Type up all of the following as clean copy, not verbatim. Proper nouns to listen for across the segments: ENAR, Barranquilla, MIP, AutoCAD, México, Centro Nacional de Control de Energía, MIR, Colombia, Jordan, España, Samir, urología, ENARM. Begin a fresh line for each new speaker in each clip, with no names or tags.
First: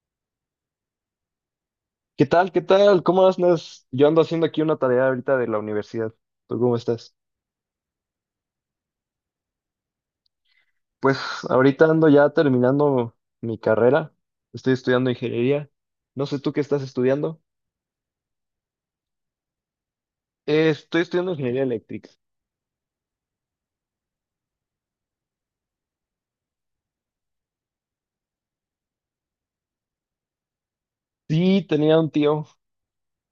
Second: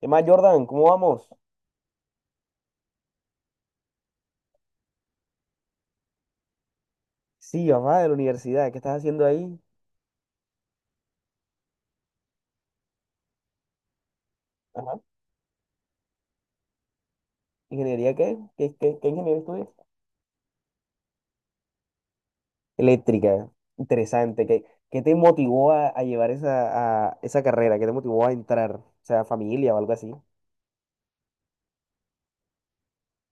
¿Qué más, Jordan? ¿Cómo vamos?
¿Qué tal? ¿Qué tal? ¿Cómo andas? Yo ando haciendo aquí una tarea ahorita de la universidad. ¿Tú cómo estás?
Sí, mamá, de la universidad. ¿Qué estás haciendo ahí?
Pues ahorita ando ya terminando mi carrera. Estoy
Ajá.
estudiando ingeniería. No sé tú qué estás estudiando.
¿Ingeniería qué? ¿Qué ingeniería estudias?
Estoy estudiando ingeniería eléctrica.
Eléctrica. Interesante. ¿Qué te motivó a llevar a esa carrera? ¿Qué te motivó a entrar? O sea, familia o algo así.
Sí, tenía un tío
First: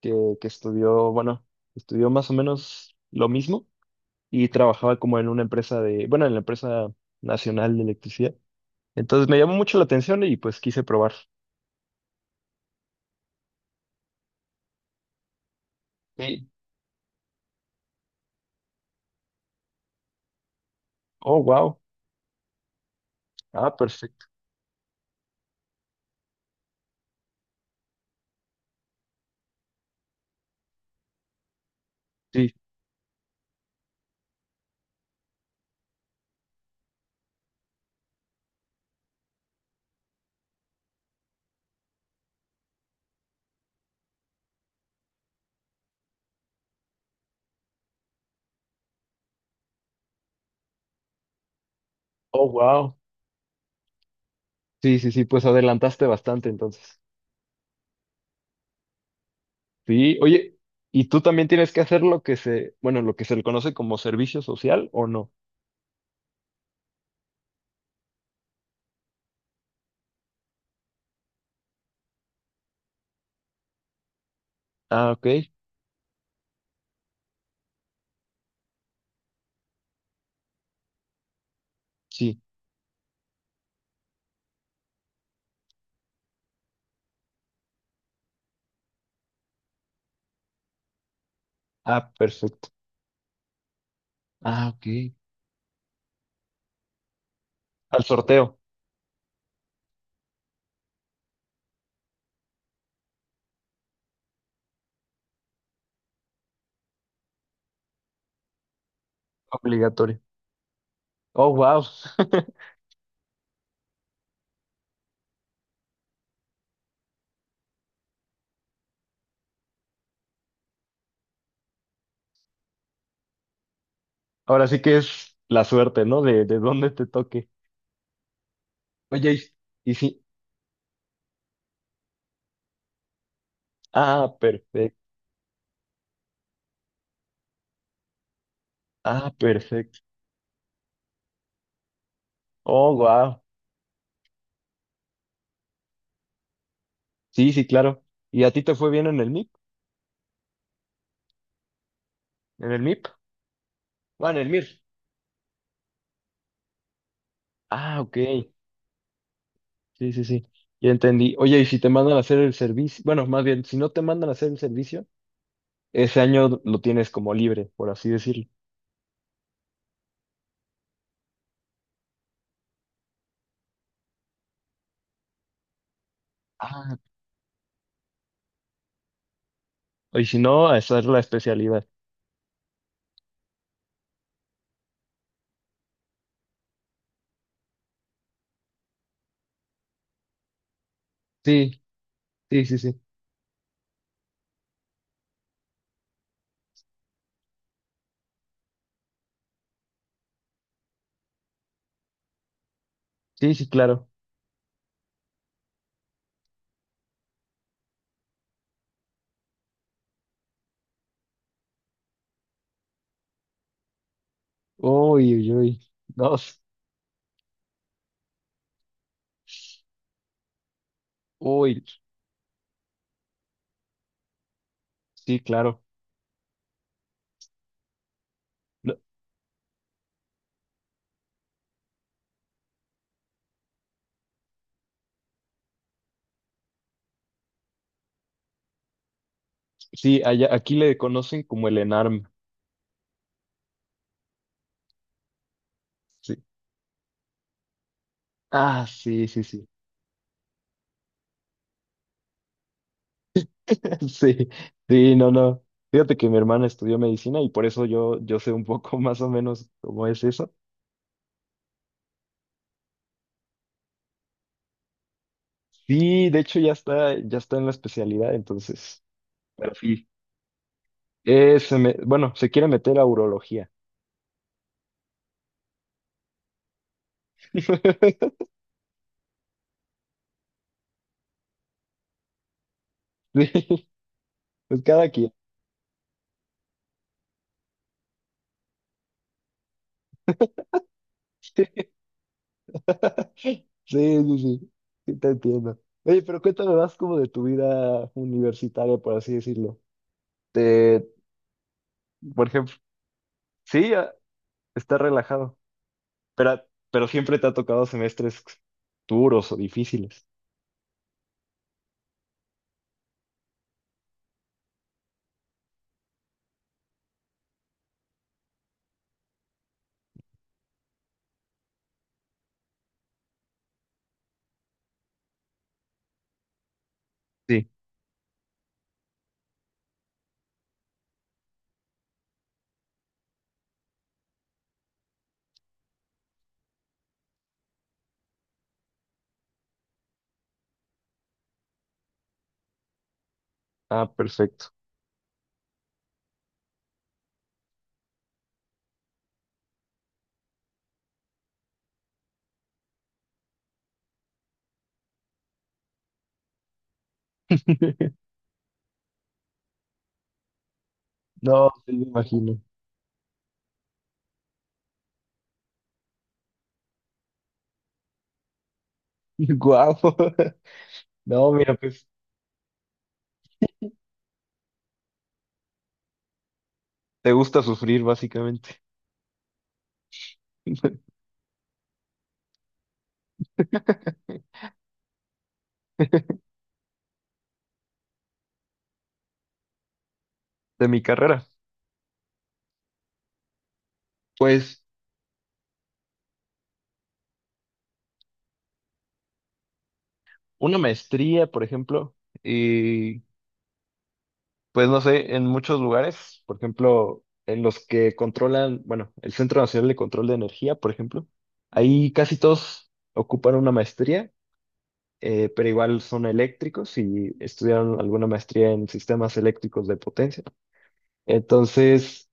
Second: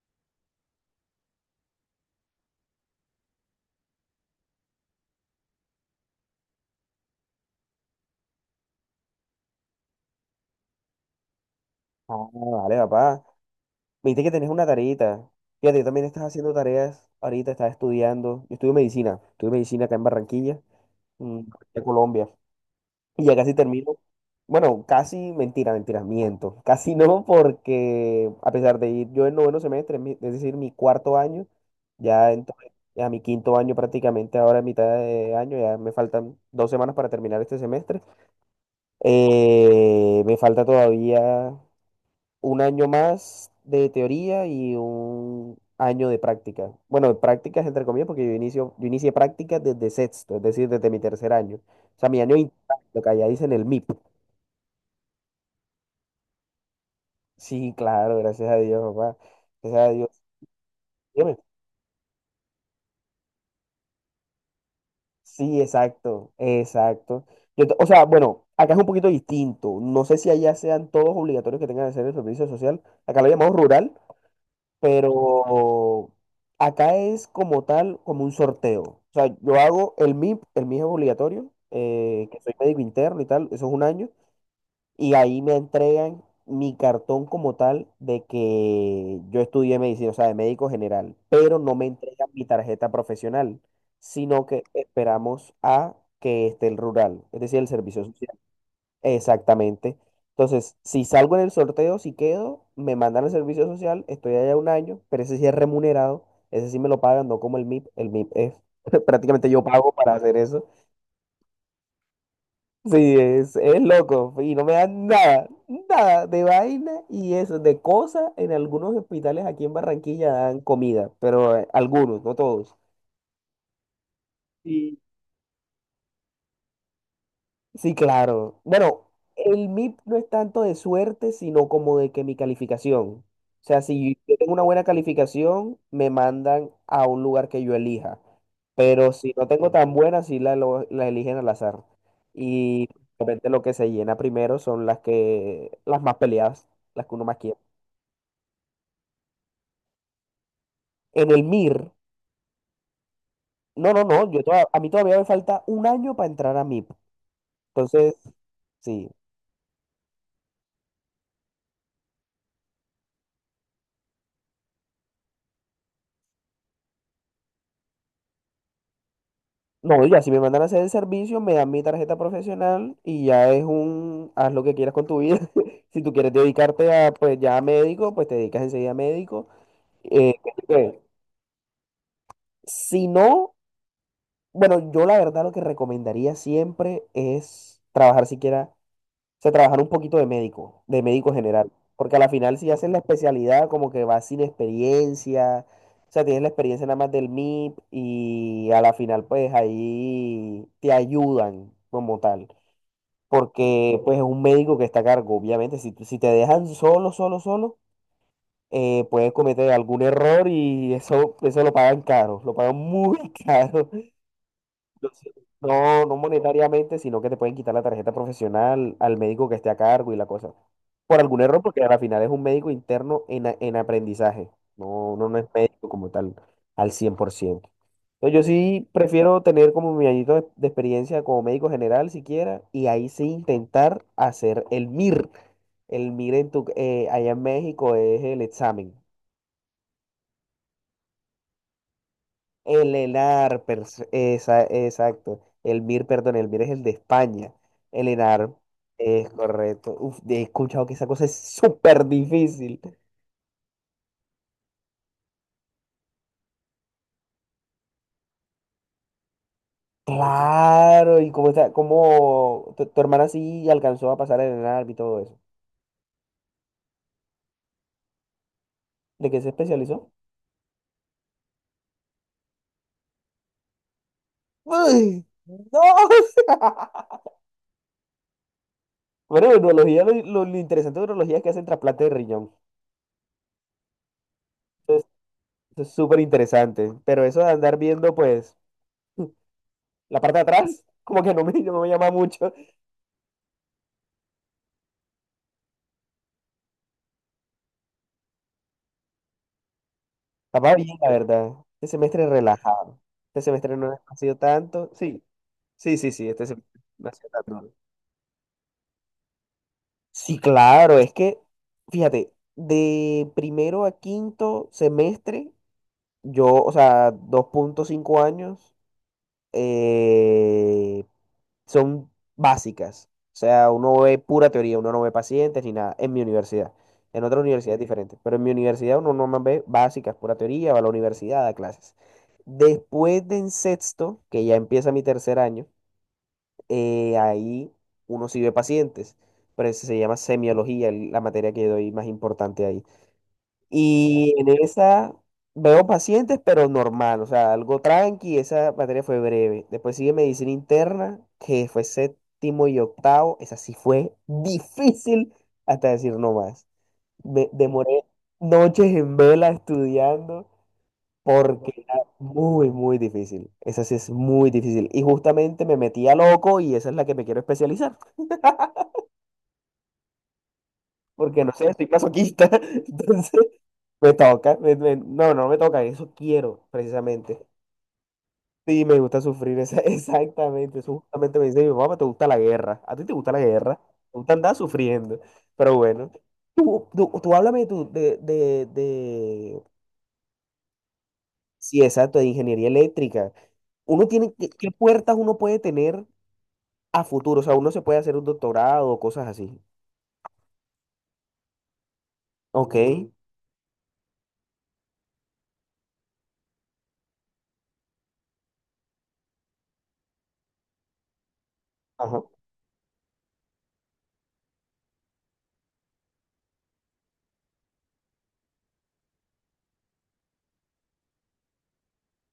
que, que estudió, bueno, estudió más o menos lo mismo y trabajaba como en una empresa de, bueno, en la empresa nacional de electricidad. Entonces me llamó mucho la atención y pues quise probar.
Ah, vale, papá. Viste que tenés una tareita. Fíjate, yo también estás
Sí.
haciendo tareas ahorita, estás estudiando. Yo estudio medicina. Estudio medicina acá en Barranquilla,
Oh,
mm,
wow.
de Colombia. Y ya casi
Ah,
termino.
perfecto.
Bueno, casi, mentira, miento. Casi no, porque a pesar de ir yo en noveno semestre, es decir, mi cuarto año, ya entré
Sí.
a mi quinto año prácticamente ahora en mitad de año, ya me faltan dos semanas para terminar este semestre. Me falta todavía un año más de teoría y un año de práctica. Bueno, de prácticas entre comillas, porque yo inicié prácticas desde sexto, es decir, desde mi tercer año. O sea,
Oh, wow.
lo que allá dicen el MIP.
Sí, sí, sí, pues adelantaste bastante entonces.
Sí, claro, gracias a Dios, papá. Gracias a Dios.
Sí, oye, ¿y tú
Dígame.
también tienes que hacer lo que se le conoce como servicio social o no?
Sí, exacto, exacto. O sea, bueno, acá es un poquito distinto. No sé si allá sean todos obligatorios que tengan que hacer el servicio social. Acá lo llamamos rural,
Ah, ok,
pero acá es como tal, como un sorteo. O sea, yo hago el MIP, el MIP es obligatorio,
sí.
que soy médico interno y tal, eso es un año. Y ahí me entregan mi cartón como tal de que yo estudié medicina, o sea, de médico general, pero no me
Ah,
entregan mi
perfecto.
tarjeta profesional, sino que
Ah, ok.
esperamos a que esté el rural, es decir, el servicio
Al
social.
sorteo,
Exactamente. Entonces, si salgo en el sorteo, si quedo, me mandan al servicio social, estoy allá un año, pero ese sí es remunerado, ese sí me lo pagan, no como el MIP, el MIP es prácticamente yo pago para
obligatorio.
hacer eso.
Oh, wow.
Sí, es loco y no me dan nada, nada de vaina y eso, de cosas. En algunos hospitales aquí en Barranquilla dan comida, pero algunos, no todos.
Ahora sí que es la suerte, ¿no? De dónde te toque.
Sí, claro. Bueno,
Oye,
el
y
MIP no
sí.
es tanto de suerte, sino como de que mi calificación. O sea, si yo
Ah,
tengo una buena
perfecto.
calificación, me mandan a un lugar que yo elija. Pero
Ah,
si no tengo tan
perfecto.
buena, la eligen al azar. Y
Oh, wow.
obviamente lo que se llena primero son las que, las más peleadas, las que uno más
Sí,
quiere.
sí, claro. ¿Y a ti te fue bien en el MIP?
En el MIR,
¿En el MIP?
no, no,
Ah,
no,
en el MIR.
a mí todavía me falta un año para entrar a MIP.
Ah,
Entonces,
ok.
sí.
Sí, sí, sí. Ya entendí. Oye, y si te mandan a hacer el servicio, bueno, más bien, si no te mandan a hacer el servicio, ese año lo tienes como libre, por así decirlo.
No, ya si me mandan a hacer el servicio, me dan mi tarjeta profesional y ya es haz lo que quieras con tu vida. Si tú quieres dedicarte
Ah,
a, pues ya a médico, pues te dedicas enseguida a médico.
y si
¿Qué te
no, a
queda?
esa es la especialidad.
Si no, bueno, yo la verdad lo que recomendaría siempre es trabajar siquiera, o sea, trabajar un poquito de médico general.
Sí,
Porque a la final
sí,
si
sí,
haces la
sí.
especialidad, como que vas sin experiencia, o sea, tienes la experiencia nada más del MIP y a la final pues ahí te ayudan como tal.
Sí, sí,
Porque
claro.
pues es un médico que está a cargo. Obviamente, si te dejan solo, solo, solo, puedes cometer algún error y eso lo pagan caro, lo pagan muy caro. Entonces,
Uy, uy, uy.
no, no
Dos.
monetariamente, sino que te pueden quitar la tarjeta profesional al médico que esté a cargo y la cosa. Por algún error, porque
Uy,
al final es un médico interno en aprendizaje. No, no, no
sí,
es
claro.
médico como tal al 100% no. Yo sí
No,
prefiero tener como mi añito de experiencia como médico general siquiera y ahí sí intentar hacer el MIR. El MIR allá en México es el examen.
sí, allá, aquí le conocen como el ENARM.
El ENAR, exacto. El MIR, perdón,
Sí.
el MIR es el de España. El ENAR
Ah, sí,
es
sí, sí.
correcto. Uf, he escuchado que esa cosa es súper difícil.
Sí, sí, no, no. Fíjate que mi hermana estudió medicina y por eso yo sé un poco más o menos cómo es eso.
Claro, y cómo está, cómo tu hermana sí alcanzó a pasar el ENAR y todo eso.
Sí, de hecho ya está en la especialidad, entonces.
¿De qué se
Pero sí.
especializó?
Se quiere meter a urología.
Uy, no. Bueno, en urología, lo interesante de urología es que hacen trasplante de riñón.
Sí, pues
Eso es,
cada quien.
eso es súper interesante. Pero eso de andar viendo, pues, la parte de atrás, como que
Sí,
no me llama mucho.
sí, sí, sí sí, te entiendo. Oye, pero cuéntame más como de tu vida universitaria, por así decirlo.
Estaba bien,
Te,
la verdad. Este semestre
por ejemplo,
relajado. Este semestre no
sí, ah,
ha sido tanto.
está
Sí,
relajado,
sí, sí, sí, este
pero,
semestre no
pero
ha sido
siempre te ha
tanto.
tocado semestres duros o difíciles.
Sí, claro, es que, fíjate, de primero a quinto semestre, yo, o sea, dos punto cinco años, eh, son básicas. O sea, uno ve pura teoría, uno no ve pacientes ni nada en mi universidad. En otra
Sí.
universidad es diferente, pero en mi universidad uno nomás ve básicas, pura teoría, va a la universidad, da clases. Después de en sexto, que ya empieza mi tercer año, ahí uno sí ve pacientes, pero eso se llama semiología, la materia que doy más importante ahí.
Ah,
Y en
perfecto.
esa veo pacientes, pero normal, o sea, algo tranqui, esa materia fue breve. Después sigue medicina interna, que fue séptimo y octavo, esa sí fue difícil hasta decir no más. Me demoré noches en vela estudiando
No,
porque
sí,
era
me imagino.
muy, muy difícil. Esa sí es muy difícil. Y justamente me metí a loco y esa es la que me quiero especializar.
Guau.
Porque no
No,
sé,
mira,
estoy
pues.
masoquista. Entonces... Me toca, me- me- no, no me toca, eso quiero,
Te
precisamente.
gusta sufrir, básicamente,
Sí, me gusta sufrir, exactamente. Eso justamente me dice mi mamá: "Pues, te gusta la guerra. A ti te gusta la guerra, te gusta andar sufriendo." Pero bueno, tú háblame tú
de mi carrera.
sí, exacto, de ingeniería eléctrica. Uno tiene, ¿qué
Pues
puertas uno puede tener a futuro? O sea, uno se puede hacer un doctorado o cosas así.
una maestría, por ejemplo,
Ok.
y pues no sé, en muchos lugares, por ejemplo, en los que controlan, bueno, el Centro Nacional de Control de Energía, por ejemplo, ahí
Ajá.
casi todos ocupan una maestría, pero igual son eléctricos y estudiaron alguna maestría en sistemas eléctricos de potencia. Entonces...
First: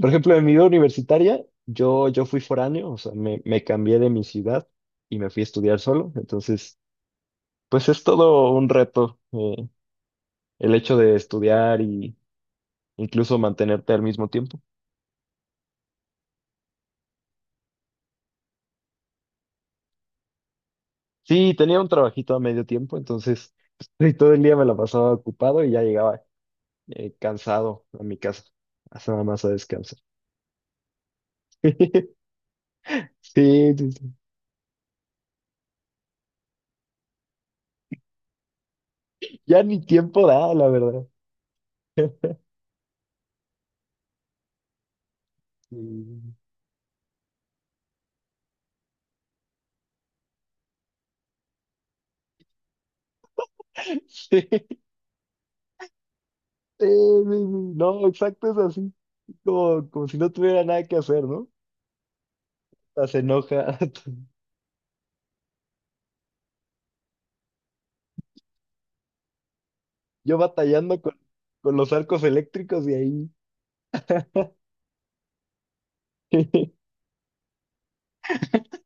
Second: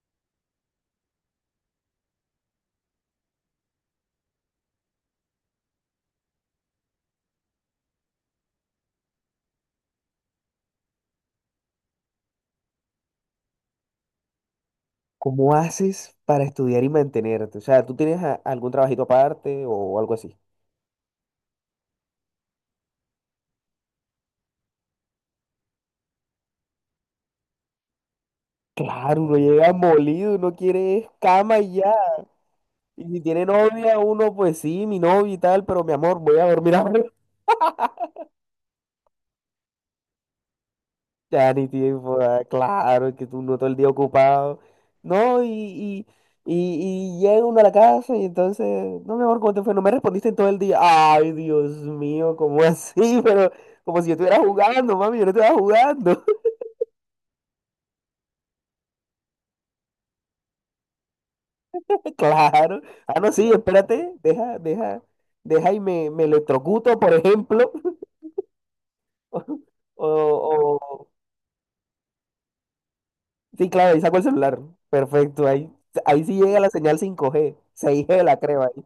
Por ejemplo, en mi vida universitaria, yo fui foráneo, o sea, me cambié de mi ciudad y me fui a estudiar solo. Entonces, pues es todo un reto, el hecho de estudiar y incluso mantenerte al mismo tiempo.
¿Cómo haces para estudiar y mantenerte? O sea, ¿tú tienes algún trabajito aparte o algo así?
Sí, tenía un trabajito a medio tiempo, entonces pues, todo el día me la pasaba ocupado y ya llegaba cansado a mi casa, hasta
Claro,
nada
uno
más a
llega
descansar.
molido, uno quiere es cama y ya. Y si tiene
Sí, sí,
novia,
sí.
uno pues sí, mi novia y tal, pero mi amor, voy a dormir ahora.
Ya ni tiempo da, la verdad.
Ya ni tiempo, ah, claro, que tú no todo el día ocupado. No, y llega uno a la casa y entonces, no, mi amor, ¿cómo te fue? No me respondiste en todo el día. Ay, Dios mío, ¿cómo así? Pero como si
Sí.
yo estuviera jugando, mami, yo no estaba jugando.
Eh, no, exacto, es así. Como, como si no tuviera nada que hacer, ¿no?
Claro.
Hasta se
Ah, no, sí,
enoja.
espérate, deja, deja, deja y me electrocuto, por ejemplo. O,
Yo batallando
o-
con los arcos eléctricos y ahí.
Sí, claro, ahí saco el celular. Perfecto, ahí sí llega la señal 5G 6G la crema ahí.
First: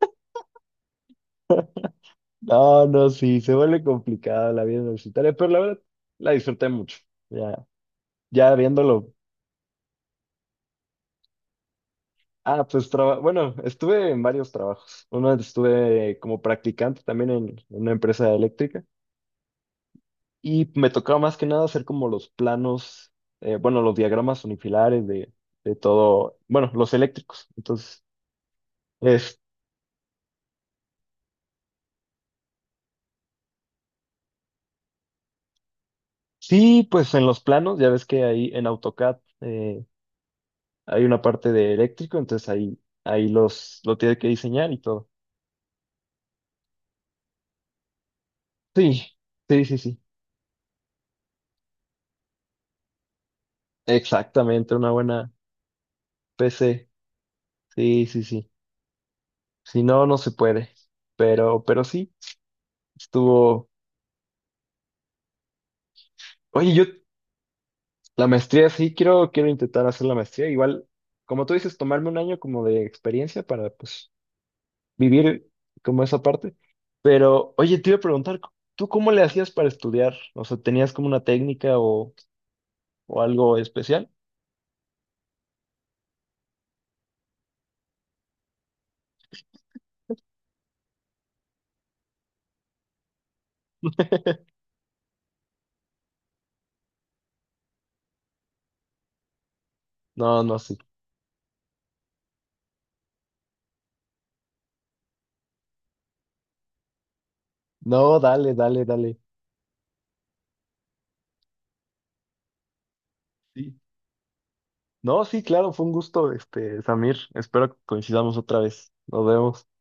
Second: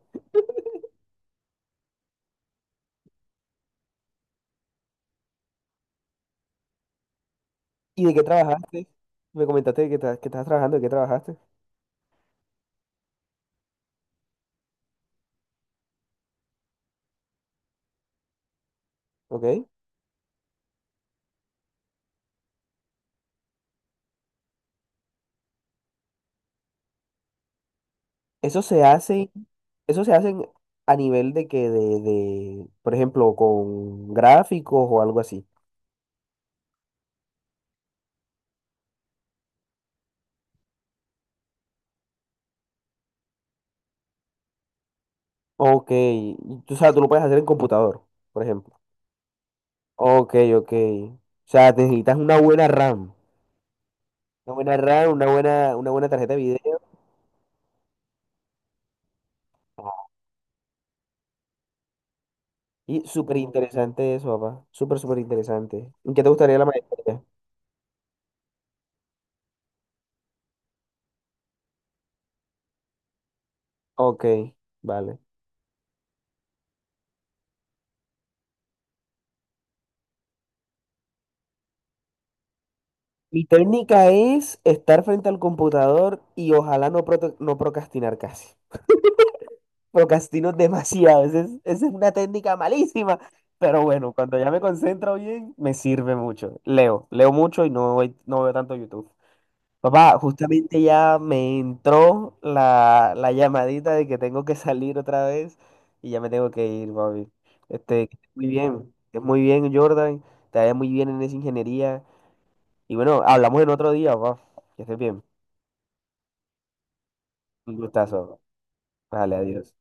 No, no, sí, se vuelve complicada la vida universitaria, pero la verdad la disfruté mucho. Ya,
¿Y de qué
ya
trabajaste?
viéndolo.
Me comentaste de que, que estás trabajando, de qué trabajaste.
Ah, bueno, estuve en varios trabajos. Uno estuve como practicante también en una empresa eléctrica.
¿Ok?
Y me tocaba más que nada hacer como los planos, bueno, los diagramas unifilares de todo, bueno, los eléctricos. Entonces,
Eso se hace,
es,
eso se hacen a nivel de que de, por ejemplo, con gráficos o algo así.
sí, pues en los planos, ya ves que ahí en AutoCAD hay una parte de eléctrico, entonces ahí, ahí los, lo tiene que diseñar y todo.
Ok, y sabes tú lo puedes hacer en computador, por ejemplo.
Sí, sí, sí, sí.
Ok, ok. O sea, necesitas una buena RAM. Una
Exactamente,
buena
una
RAM,
buena
una buena tarjeta de video.
PC. Sí, sí, sí. Si no, no se puede. Pero sí,
Y súper
estuvo.
interesante eso, papá. Súper, súper interesante. ¿En qué te gustaría la
Oye, yo
maestría?
la maestría, sí, quiero, quiero intentar hacer la maestría. Igual, como tú dices, tomarme un año como de experiencia para, pues,
Ok, vale.
vivir como esa parte. Pero, oye, te iba a preguntar, ¿tú cómo le hacías para estudiar? O sea, ¿tenías como una técnica o
Mi
algo
técnica
especial?
es estar frente al computador y ojalá no, no procrastinar casi. Procrastino demasiado. Esa es una técnica malísima. Pero bueno, cuando ya me concentro bien, me sirve mucho. Leo mucho y no, no veo tanto YouTube. Papá,
No, no, sí.
justamente ya me entró la llamadita de que tengo que salir otra vez y ya me tengo que ir, papi. Este, que
No,
estés muy
dale,
bien,
dale,
que
dale.
estés muy bien, Jordan, te vaya muy bien en esa ingeniería. Y bueno, hablamos en
Sí.
otro día, papá. Que estés bien.
No, sí, claro, fue un gusto, este, Samir. Espero
Un
que coincidamos
gustazo.
otra vez. Nos
Vale,
vemos.
adiós.